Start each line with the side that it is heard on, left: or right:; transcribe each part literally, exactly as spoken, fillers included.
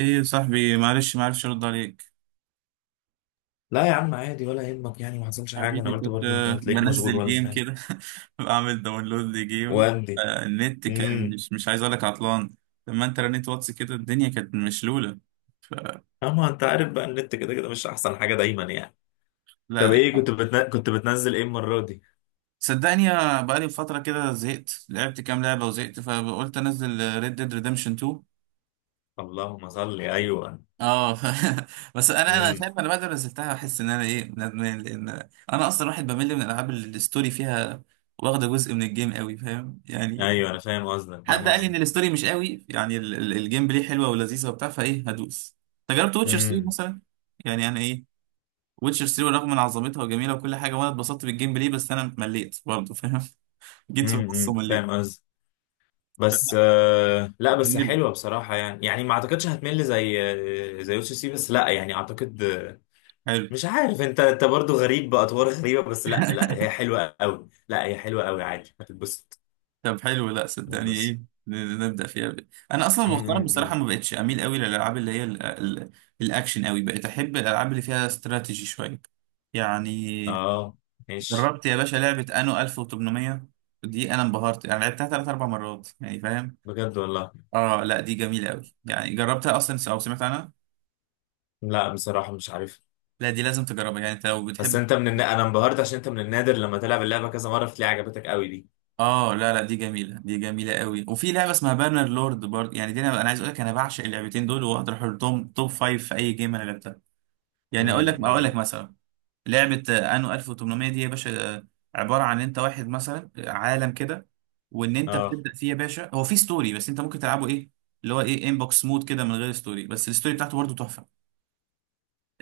right: ايه يا صاحبي، معلش معرفش ارد عليك.
left: لا يا عم، عادي ولا يهمك، يعني ما حصلش حاجه. انا
right: حبيبي
left: قلت
right: كنت
left: برضو انت
right: آه،
left: هتلاقيك مشغول
right: بنزل
left: ولا
right: جيم
left: حاجه.
right: كده. بعمل داونلود لجيم.
left: واندي.
right: آه، النت كان
left: امم
right: مش مش عايز اقول لك عطلان. لما انت رنيت واتس كده الدنيا كانت مشلولة. ف
left: اما انت عارف بقى، النت كده كده مش احسن حاجه دايما يعني. طب
right: لا
left: ايه كنت بتن... كنت بتنزل ايه المره دي؟
right: صدقني يا- بقالي فترة كده زهقت، لعبت كام لعبة وزهقت، فقلت انزل ريد ديد ريدمشن اتنين.
left: اللهم صل، ايوه.
right: اه. ف... بس انا انا
left: امم
right: شايف انا بعد ما نزلتها بحس ان انا ايه ندمان، لان انا اصلا واحد بمل من الالعاب اللي الستوري فيها واخده جزء من الجيم قوي، فاهم يعني.
left: ايوه انا فاهم قصدك،
right: حد
left: فاهم
right: قال لي ان
left: قصدك.
right: الستوري مش قوي، يعني ال- ال- الجيم بلاي حلوه ولذيذه وبتاع، فايه هدوس. انت جربت ويتشر ثري
left: امم
right: مثلا؟ يعني انا ايه، ويتشر تلاتة رغم من عظمتها وجميله وكل حاجه، وانا اتبسطت بالجيم بلاي بس انا مليت برضه فاهم. جيت في النص
left: امم
right: ومليت.
left: فاهم قصدك. بس آه... لا بس
right: جميل.
left: حلوه بصراحه، يعني يعني ما اعتقدش هتمل زي آه، زي يوسف سي سي. بس لا يعني اعتقد
right: حلو.
left: مش عارف انت، انت برضو غريب باطوار غريبه، بس لا لا هي حلوه قوي، لا هي حلوه قوي عادي، هتتبسط،
right: طب حلو، لا صدقني
left: هتتبسط.
right: ايه، ن- ن- نبدا فيها. ب- انا اصلا
left: م-
right: مؤخرا
left: م-
right: بصراحه
left: م.
right: ما بقتش اميل قوي للالعاب اللي هي ال- ال- الاكشن قوي. بقيت احب الالعاب اللي فيها استراتيجي شويه يعني.
left: اه ماشي.
right: جربت يا باشا لعبة انو الف وتمنمية؟ دي انا انبهرت، انا لعبتها ثلاث اربع مرات يعني فاهم.
left: بجد والله؟
right: اه لا دي جميلة قوي، يعني جربتها اصلا او سمعت عنها؟
left: لا بصراحه مش عارف.
right: لا دي لازم تجربها يعني انت لو
left: بس
right: بتحب.
left: انت من النا... انا انبهرت عشان انت من النادر لما تلعب اللعبه كذا مره بتلاقي عجبتك قوي دي.
right: اه لا لا، دي جميلة، دي جميلة قوي. وفي لعبة اسمها بانر لورد برضه، يعني دي انا انا عايز اقول لك انا بعشق اللعبتين دول، واقدر احطهم توب فايف في اي جيم انا لعبتها.
left: م-
right: يعني اقول لك، اقول لك
left: م.
right: مثلا لعبة آه، انو الف وتمنمية دي يا باشا، آه، عبارة عن انت واحد مثلا آه، عالم كده، وان انت
left: اه.
right: بتبدأ فيه يا باشا. هو في ستوري بس انت ممكن تلعبه ايه اللي هو ايه انبوكس مود كده من غير ستوري، بس الستوري بتاعته برضه تحفة.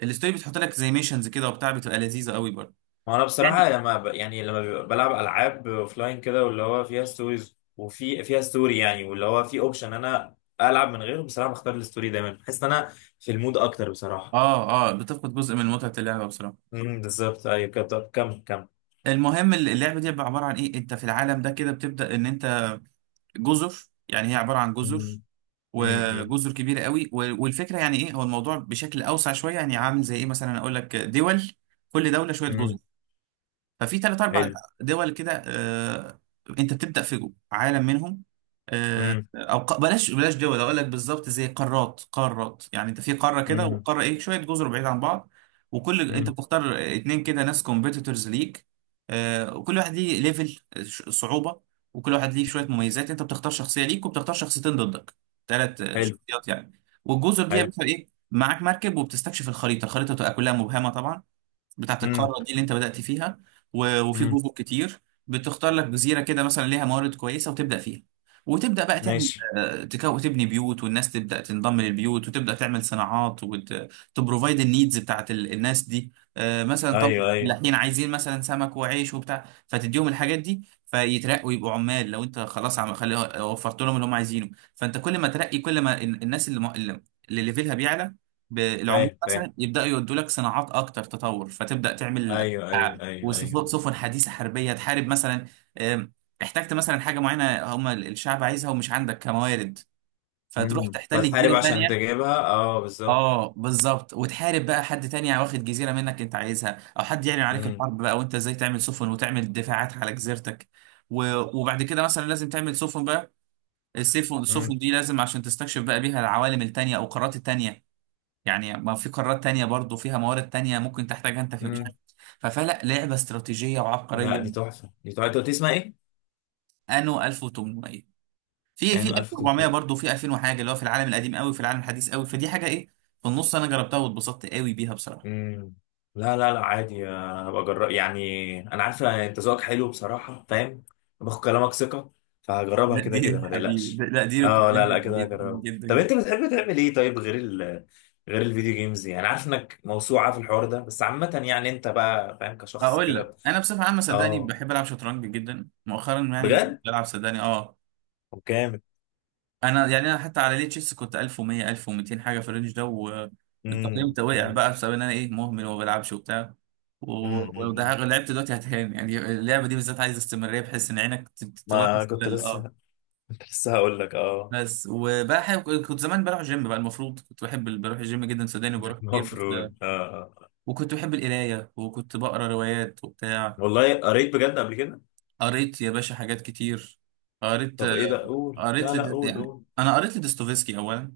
right: الستوري بتحط لك زي ميشنز كده وبتاع، بتبقى لذيذة قوي برضه
left: وانا بصراحه
right: يعني.
left: لما ب... يعني لما بيبقى بلعب العاب اوفلاين كده، واللي هو فيها ستوريز وفي فيها ستوري يعني، واللي هو في اوبشن انا العب من غيره، بصراحه بختار الستوري دايما، بحس ان انا في المود اكتر بصراحه.
right: اه اه، بتفقد جزء من متعة اللعبة بصراحة.
left: امم بالظبط، ايوه كده، طب كمل كمل.
right: المهم اللعبة دي عبارة عن ايه، انت في العالم ده كده بتبدأ ان انت جزر، يعني هي عبارة عن جزر،
left: امم امم
right: وجزر كبيره قوي. و- والفكره يعني ايه، هو الموضوع بشكل اوسع شويه يعني عامل زي ايه مثلا، اقول لك دول كل دوله شويه جزر.
left: امم
right: ففي ثلاث اربع
left: حلو.
right: دول كده آه، انت بتبدا في عالم منهم.
left: امم
right: او ق- بلاش بلاش دول، اقول لك بالظبط زي قارات. قارات يعني انت في قاره كده،
left: امم
right: وقاره ايه شويه جزر بعيد عن بعض. وكل انت
left: امم
right: بتختار اتنين كده ناس كومبيتيتورز ليك، آه، وكل واحد ليه ليفل صعوبه، وكل واحد ليه شويه مميزات. انت بتختار شخصيه ليك وبتختار شخصيتين ضدك، ثلاث
left: حلو.
right: شخصيات يعني. والجزر دي يا
left: حلو.
right: باشا ايه معاك مركب وبتستكشف الخريطه، الخريطه تبقى كلها مبهمه طبعا، بتاعت
left: امم
right: القارة دي اللي انت بدأت فيها. و- وفي
left: امم
right: جزر كتير، بتختار لك جزيرة كده مثلا ليها موارد كويسة وتبدأ فيها. وتبدأ بقى تعمل
left: ماشي.
right: آه، تكو تبني بيوت، والناس تبدأ تنضم للبيوت، وتبدأ تعمل صناعات، وتبروفايد النيدز بتاعت ال- الناس دي. آه، مثلا طب
left: ايوه ايوه.
right: الفلاحين عايزين مثلا سمك وعيش وبتاع، فتديهم الحاجات دي فيترقوا يبقوا عمال. لو انت خلاص عم خلي وفرت لهم اللي هم عايزينه، فانت كل ما ترقي كل ما ال- الناس اللي م- اللي اللي ليفلها بيعلى بالعمال
left: فاهم فاهم.
right: مثلا، يبداوا يودوا لك صناعات اكتر تطور، فتبدا تعمل
left: ايوه ايوه
right: أسلحة
left: ايوه ايوه.
right: وسفن، سفن حديثه حربيه تحارب مثلا. آم، احتجت مثلا حاجه معينه هم الشعب عايزها ومش عندك كموارد، فتروح
left: امم
right: تحتل
left: بتحارب
right: جزيره
left: عشان
right: تانية.
left: تجيبها، اه بالظبط.
right: اه بالظبط، وتحارب بقى حد تاني واخد جزيره منك انت عايزها، او حد يعلن عليك
left: امم
right: الحرب بقى، وانت ازاي تعمل سفن وتعمل دفاعات على جزيرتك. و- وبعد كده مثلا لازم تعمل سفن بقى. السفن،
left: امم
right: السفن دي لازم عشان تستكشف بقى بيها العوالم التانية او القارات التانية. يعني ما في قارات تانية برضو فيها موارد تانية ممكن تحتاجها انت، في مش
left: امم
right: عارف. ففلا لعبة استراتيجية
left: لا
right: وعبقرية.
left: دي تحفه، دي تحفه. انت قلت لي اسمها ايه؟
right: انو الف وتمنمية، في في
left: يعني ألف؟
right: الف واربعمية برضو، في الفين وحاجة، اللي هو في العالم القديم قوي، في العالم الحديث قوي، فدي حاجة ايه في النص. انا جربتها واتبسطت قوي بيها بصراحة.
left: مم. لا لا لا عادي، انا هبقى اجرب، يعني انا عارف انت ذوقك حلو بصراحه، فاهم؟ باخد كلامك ثقه، فهجربها
right: لا
left: كده كده
right: دي
left: ما
right: حبيبي ده-
left: تقلقش.
right: لا دي
left: اه لا لا
right: ريكومندد
left: كده
right: جدا
left: هجربها.
right: جدا
left: طب
right: جدا.
left: انت بتحب تعمل ايه طيب، غير ال غير الفيديو جيمز، يعني عارف انك موسوعه في الحوار ده، بس عامه يعني انت بقى فاهم، كشخص
right: هقول لك،
left: كده.
right: انا بصفة عامة صدقني
left: اه.
right: بحب العب شطرنج جدا مؤخرا يعني،
left: بجد؟
right: بلعب صدقني اه.
left: وكامل.
right: انا يعني انا حتى على ليه تشيس كنت الف ومية الف ومتين حاجه في الرينج ده والتقييم
left: امم
right: ده، وقع
left: امم
right: بقى بسبب ان انا ايه مهمل وما بلعبش وبتاع. و- ولو ده
left: امم
right: لعبت دلوقتي هتهان، يعني اللعبه دي بالذات عايزه استمراريه بحيث ان عينك ت- ت-
left: ما
right: تلاحظ كده
left: كنت
right: اللي- اه.
left: لسه، كنت لسه هقول لك اه.
right: بس وبقى حاجة كنت زمان بروح جيم بقى المفروض، كنت بحب ال- بروح الجيم جدا صدقني وبروح كتير بس.
left: المفروض، اه آه.
right: وكنت بحب القرايه وكنت بقرا روايات وبتاع.
left: والله قريت بجد قبل كده؟
right: قريت يا باشا حاجات كتير. قريت،
left: طب ايه ده، قول، لا
right: قريت
left: لا
right: لد-
left: قول
right: يعني
left: قول.
right: انا قريت لدوستويفسكي اولا.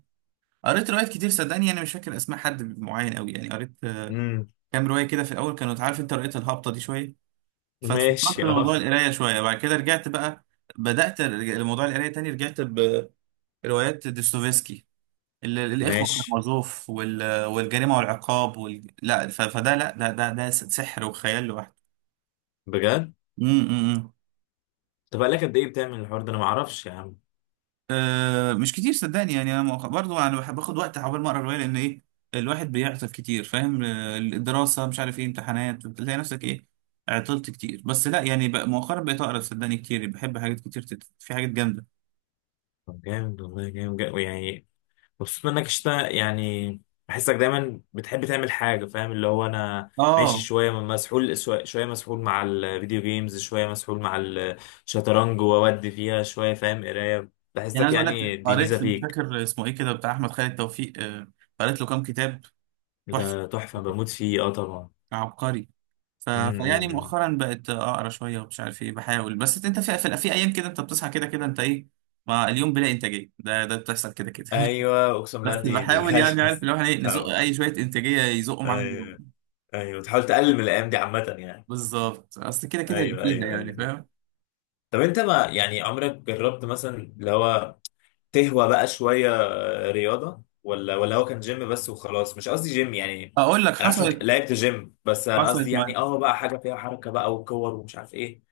right: قريت روايات كتير صدقني، انا مش فاكر اسماء حد معين قوي يعني. قريت آه،
left: امم
right: كام روايه كده في الاول كانوا عارف انت رؤيه الهابطه دي شويه، فاتفكرت في
left: ماشي اه.
right: موضوع القرايه شويه. بعد كده رجعت بقى، بدات ارجع لموضوع القرايه تاني. رجعت بروايات دوستويفسكي، ال- الاخوه
left: ماشي.
right: كارامازوف، وال- والجريمه والعقاب، وال... لا ف- فده، لا ده ده ده سحر وخيال لوحده.
left: بجد؟
right: امم امم، امم.
left: طب بقالك قد ايه بتعمل الحوار ده؟ انا ما اعرفش يا عم.
right: أه مش كتير صدقني يعني. انا مؤخ- برضو انا بحب اخد وقت عقبال ما اقرا روايه، لان ايه الواحد بيعطل كتير فاهم. آه، الدراسه مش عارف ايه امتحانات، بتلاقي نفسك ايه عطلت كتير. بس لا يعني بقى مؤخرا بقيت اقرا صدقني كتير، بحب حاجات كتير تت... في حاجات جامده.
left: طب جامد والله، جامد جامد يعني. مبسوط منك اشتا يعني. بحسك دايما بتحب تعمل حاجه، فاهم؟ اللي هو انا ماشي
right: اه
left: شويه مسحول شويه، شوية مسحول مع الفيديو جيمز، شويه مسحول مع الشطرنج واودي فيها شويه، فاهم؟ قرايه.
right: يعني
left: بحسك،
right: عايز اقول لك
left: يعني دي ميزه
right: قريت مش
left: فيك.
right: فاكر اسمه ايه كده، بتاع احمد خالد توفيق، آه، قريت له كام كتاب. تحفه.
left: ده تحفه، بموت فيه، اه طبعا.
right: عبقري. ف... فيعني
left: امم
right: مؤخرا بقت اقرا شويه ومش عارف ايه، بحاول. بس انت في في, في ايام كده انت بتصحى كده كده انت ايه، ما اليوم بلا انتاجيه، ده ده بتحصل كده كده.
left: ايوه اقسم
right: بس
left: بالله، دي دي
right: بحاول، يعني
left: ايوه.
right: عارف اللي هو احنا ايه نزق
left: طبعا.
right: اي شويه انتاجيه يزقوا معانا اليوم.
left: ايوه. ايوه تحاول تقلل من الايام دي عامه يعني.
right: بالظبط، اصل كده كده يبقى
left: ايوه
right: فيها
left: ايوه
right: يعني
left: ايوه.
right: فاهم.
left: طب انت ما يعني عمرك جربت مثلا اللي هو تهوى بقى شويه رياضه، ولا ولا هو كان جيم بس وخلاص؟ مش قصدي جيم يعني،
right: اقول لك
left: انا عارف إنك
right: حصلت،
left: لعبت جيم، بس انا
right: حصلت.
left: قصدي يعني اه بقى حاجه فيها حركه بقى وكور ومش عارف ايه.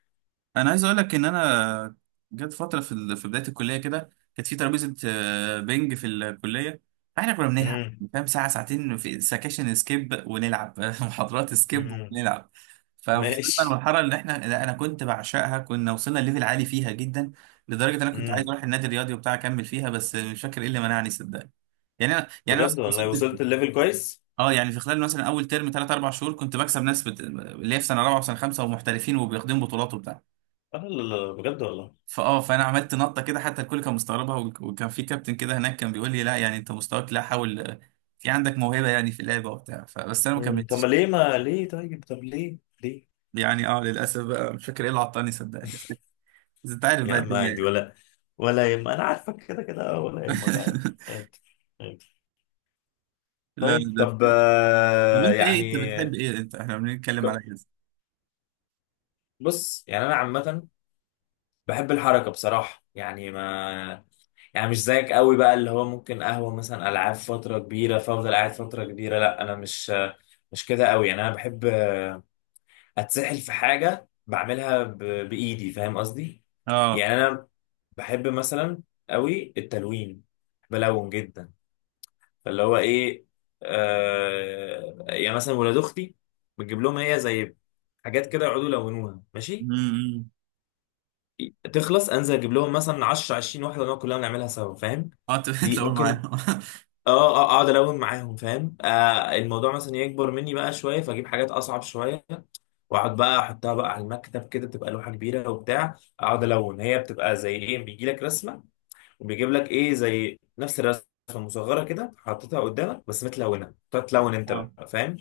right: انا عايز اقول لك ان انا جت فتره في ال- في بدايه الكليه كده، كانت في ترابيزه آه، بينج في الكليه، فاحنا كنا بنلعب
left: امم
right: فاهم ساعه ساعتين. في سكاشن سكيب ونلعب، محاضرات سكيب
left: امم
right: ونلعب. فوصلنا
left: ماشي.
right: للمرحله اللي احنا، لا انا كنت بعشقها، كنا وصلنا ليفل عالي فيها جدا، لدرجه ان انا كنت عايز
left: امم
right: اروح النادي الرياضي وبتاع اكمل فيها، بس مش فاكر ايه اللي منعني صدقني. يعني انا يعني
left: بجد
right: مثلا
left: والله؟
right: وصلت في
left: وصلت الليفل كويس.
right: اه، يعني في خلال مثلا اول ترم ثلاث اربع شهور كنت بكسب ناس بت... اللي هي في سنه رابعه وسنه خمسه ومحترفين وبيخدموا بطولات وبتاع.
left: اه لا لا لا، بجد والله.
right: فاه فانا عملت نطه كده حتى الكل كان مستغربها، وك- وكان في كابتن كده هناك كان بيقول لي لا، يعني انت مستواك لا حاول، آه، في عندك موهبه يعني في اللعبه وبتاع، فبس انا ما
left: امم طب ما
right: كملتش.
left: ليه، ما ليه طيب، طب ليه ليه؟
right: يعني اه للاسف بقى مش فاكر ايه اللي عطاني صدقني، بس بس انت عارف
left: يا
right: بقى
left: عم
right: الدنيا
left: عادي،
right: يعني.
left: ولا ولا يهم، انا عارفك كده كده ولا يهمك، عادي. عادي. عادي.
right: لا
left: طيب،
right: لا ده
left: طب
right: في- طب
left: آه،
right: انت ايه،
left: يعني
right: انت بتحب ايه، انت احنا بنتكلم على
left: ك-
right: ايه؟
left: بص يعني انا عامة بحب الحركة بصراحة، يعني ما يعني مش زيك قوي بقى اللي هو ممكن قهوة مثلا العاب فترة كبيرة فافضل قاعد فترة كبيرة، لا انا مش، مش كده قوي يعني. انا بحب اتسحل في حاجة بعملها ب... بايدي، فاهم قصدي؟
right: اه.
left: يعني انا بحب مثلا قوي التلوين، بلون جدا، فاللي هو ايه، آه يعني مثلا ولاد اختي بتجيب لهم هي زي حاجات كده يقعدوا يلونوها ماشي،
right: امم.
left: تخلص انزل اجيب لهم مثلا عشرة عشرين واحده نقعد كلها نعملها سوا، فاهم؟
right: اه انت
left: دي
right: بتلاقوا
left: ممكن،
right: معايا.
left: اه اه، اقعد الون معاهم، فاهم؟ آه الموضوع مثلا يكبر مني بقى شويه، فاجيب حاجات اصعب شويه واقعد بقى احطها بقى على المكتب كده، تبقى لوحه كبيره وبتاع، اقعد الون. هي بتبقى زي ايه، بيجي لك رسمه وبيجيب لك ايه زي نفس الرسمه مصغره كده حاططها قدامك بس متلونه، تقعد تلون انت
right: اه
left: بقى، فاهم؟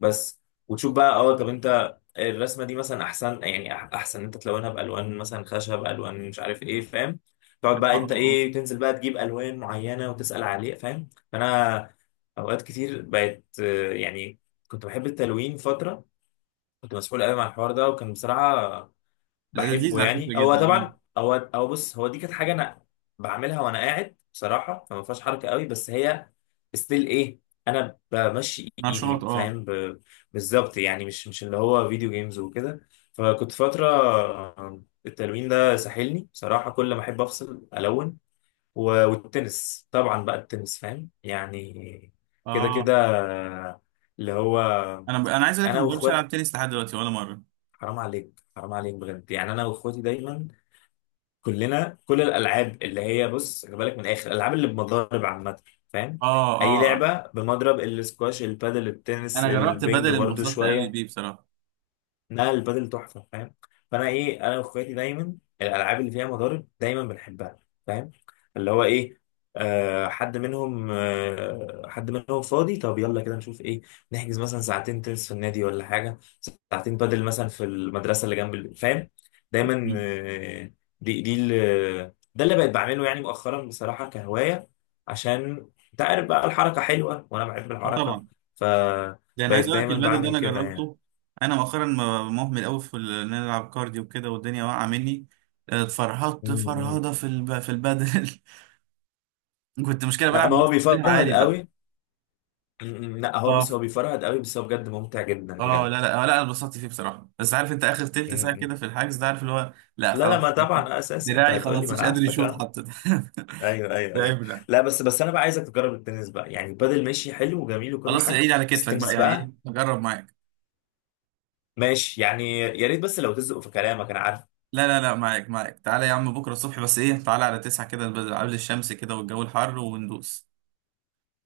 left: بس وتشوف بقى، اه طب انت الرسمه دي مثلا احسن يعني، أح- احسن انت تلونها بالوان مثلا خشب، الوان مش عارف ايه، فاهم؟ تقعد بقى
right: اه
left: انت
right: اه آه.
left: ايه تنزل بقى تجيب الوان معينه وتسال عليه، فاهم؟ فانا اوقات كتير بقت آه، يعني، كنت بحب التلوين فتره، كنت مسحول قوي مع الحوار ده وكان بصراحه
right: لا،
left: بحبه
right: لذيذ على
left: يعني.
right: فكره
left: هو
right: جدا اه.
left: طبعا، هو هو بص هو دي كانت حاجه انا بعملها وانا قاعد بصراحه، فما فيهاش حركه قوي، بس هي ستيل ايه، انا بمشي
right: نشاط
left: ايدي،
right: اه.
left: فاهم؟ ب- بالظبط يعني، مش مش اللي هو فيديو جيمز وكده. فكنت فتره آه، التلوين ده ساحلني بصراحه، كل ما احب افصل الون. و- والتنس طبعا بقى، التنس فاهم يعني، كده كده،
right: اه
left: آه، اللي هو
right: انا ب... انا عايز اقول لك
left: انا
right: انا ما جربتش العب
left: واخواتي،
right: تنس لحد دلوقتي ولا مره.
left: حرام عليك، حرام عليك بجد يعني. انا واخواتي دايما كلنا كل الالعاب اللي هي، بص خلي بالك من الاخر، الالعاب اللي بمضارب عامه، فاهم؟
right: اه
left: اي
right: اه،
left: لعبه بمضرب، السكواش، البادل، التنس،
right: انا جربت
left: البنج
right: بدل
left: برضو
right: انبسطت قوي
left: شويه.
right: بيه بصراحه.
left: لا البادل تحفه، فاهم؟ فانا ايه، انا واخواتي دايما الالعاب اللي فيها مضارب دايما بنحبها، فاهم؟ اللي هو ايه، آه حد منهم، آه حد منهم فاضي، طب يلا كده نشوف ايه، نحجز مثلا ساعتين تنس في النادي ولا حاجه، ساعتين بدل مثلا في المدرسه اللي جنب البيت، فاهم؟ دايما
right: مم.
left: آه، دي دي ال- ده اللي بقيت بعمله يعني مؤخرا بصراحه، كهوايه، عشان انت عارف بقى الحركه حلوه وانا بحب
right: اه
left: الحركه،
right: طبعا. لان
left: فبقيت
right: عايز اقول لك
left: دايما
right: البدل ده
left: بعمل
right: انا
left: كده يعني.
right: جربته، انا مؤخرا م- مهمل قوي في ال- ان انا العب كارديو وكده، والدنيا واقعه مني. آه، اتفرهدت
left: مم.
right: فرهده في الب... في البدل. كنت مشكله
left: لا
right: بلعب
left: ما
right: مع
left: هو
right: ناس كتير
left: بيفرهد
right: عالي بقى.
left: قوي. مم. لا هو بس
right: اه
left: هو بيفرهد قوي، بس هو بجد ممتع جدا
right: اه،
left: بجد.
right: لا لا آه، لا انا اتبسطت فيه بصراحه، بس عارف انت اخر تلت ساعه
left: مم.
right: كده في الحجز ده، عارف اللي هو لا
left: لا لا
right: خلاص.
left: ما طبعا، آه، اساسي، انت
right: دراعي
left: هتقولي
right: خلاص
left: ما انا
right: مش قادر
left: عارفك،
right: يشوط
left: اه.
right: حتى.
left: ايوه ايوه
right: ده
left: ايوه.
right: عيب، لا.
left: لا بس بس انا بقى عايزك تجرب التنس بقى، يعني البادل ماشي، حلو وجميل وكل
right: خلاص
left: حاجه،
right: عيد على
left: بس
right: كتفك بقى،
left: التنس
right: يعني
left: بقى.
right: ايه جرب معايا.
left: ماشي يعني يا ريت، بس لو تزقوا في كلامك، انا عارف.
right: لا لا لا، معاك معاك، تعالى يا عم بكرة الصبح بس ايه، تعالى على تسعة كده، بس- قبل الشمس كده والجو الحر وندوس.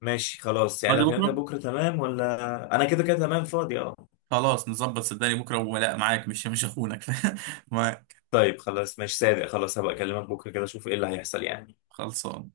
left: ماشي خلاص، يعني
right: فاضي
left: لو كلمتك
right: بكرة.
left: بكره تمام، ولا انا كده كده تمام فاضي، اه.
right: خلاص نظبط صدقني بكرة، ولا معاك مش مش اخونك. معاك.
left: طيب خلاص ماشي صادق، خلاص هبقى اكلمك بكره كده اشوف ايه اللي هيحصل يعني.
right: خلصان.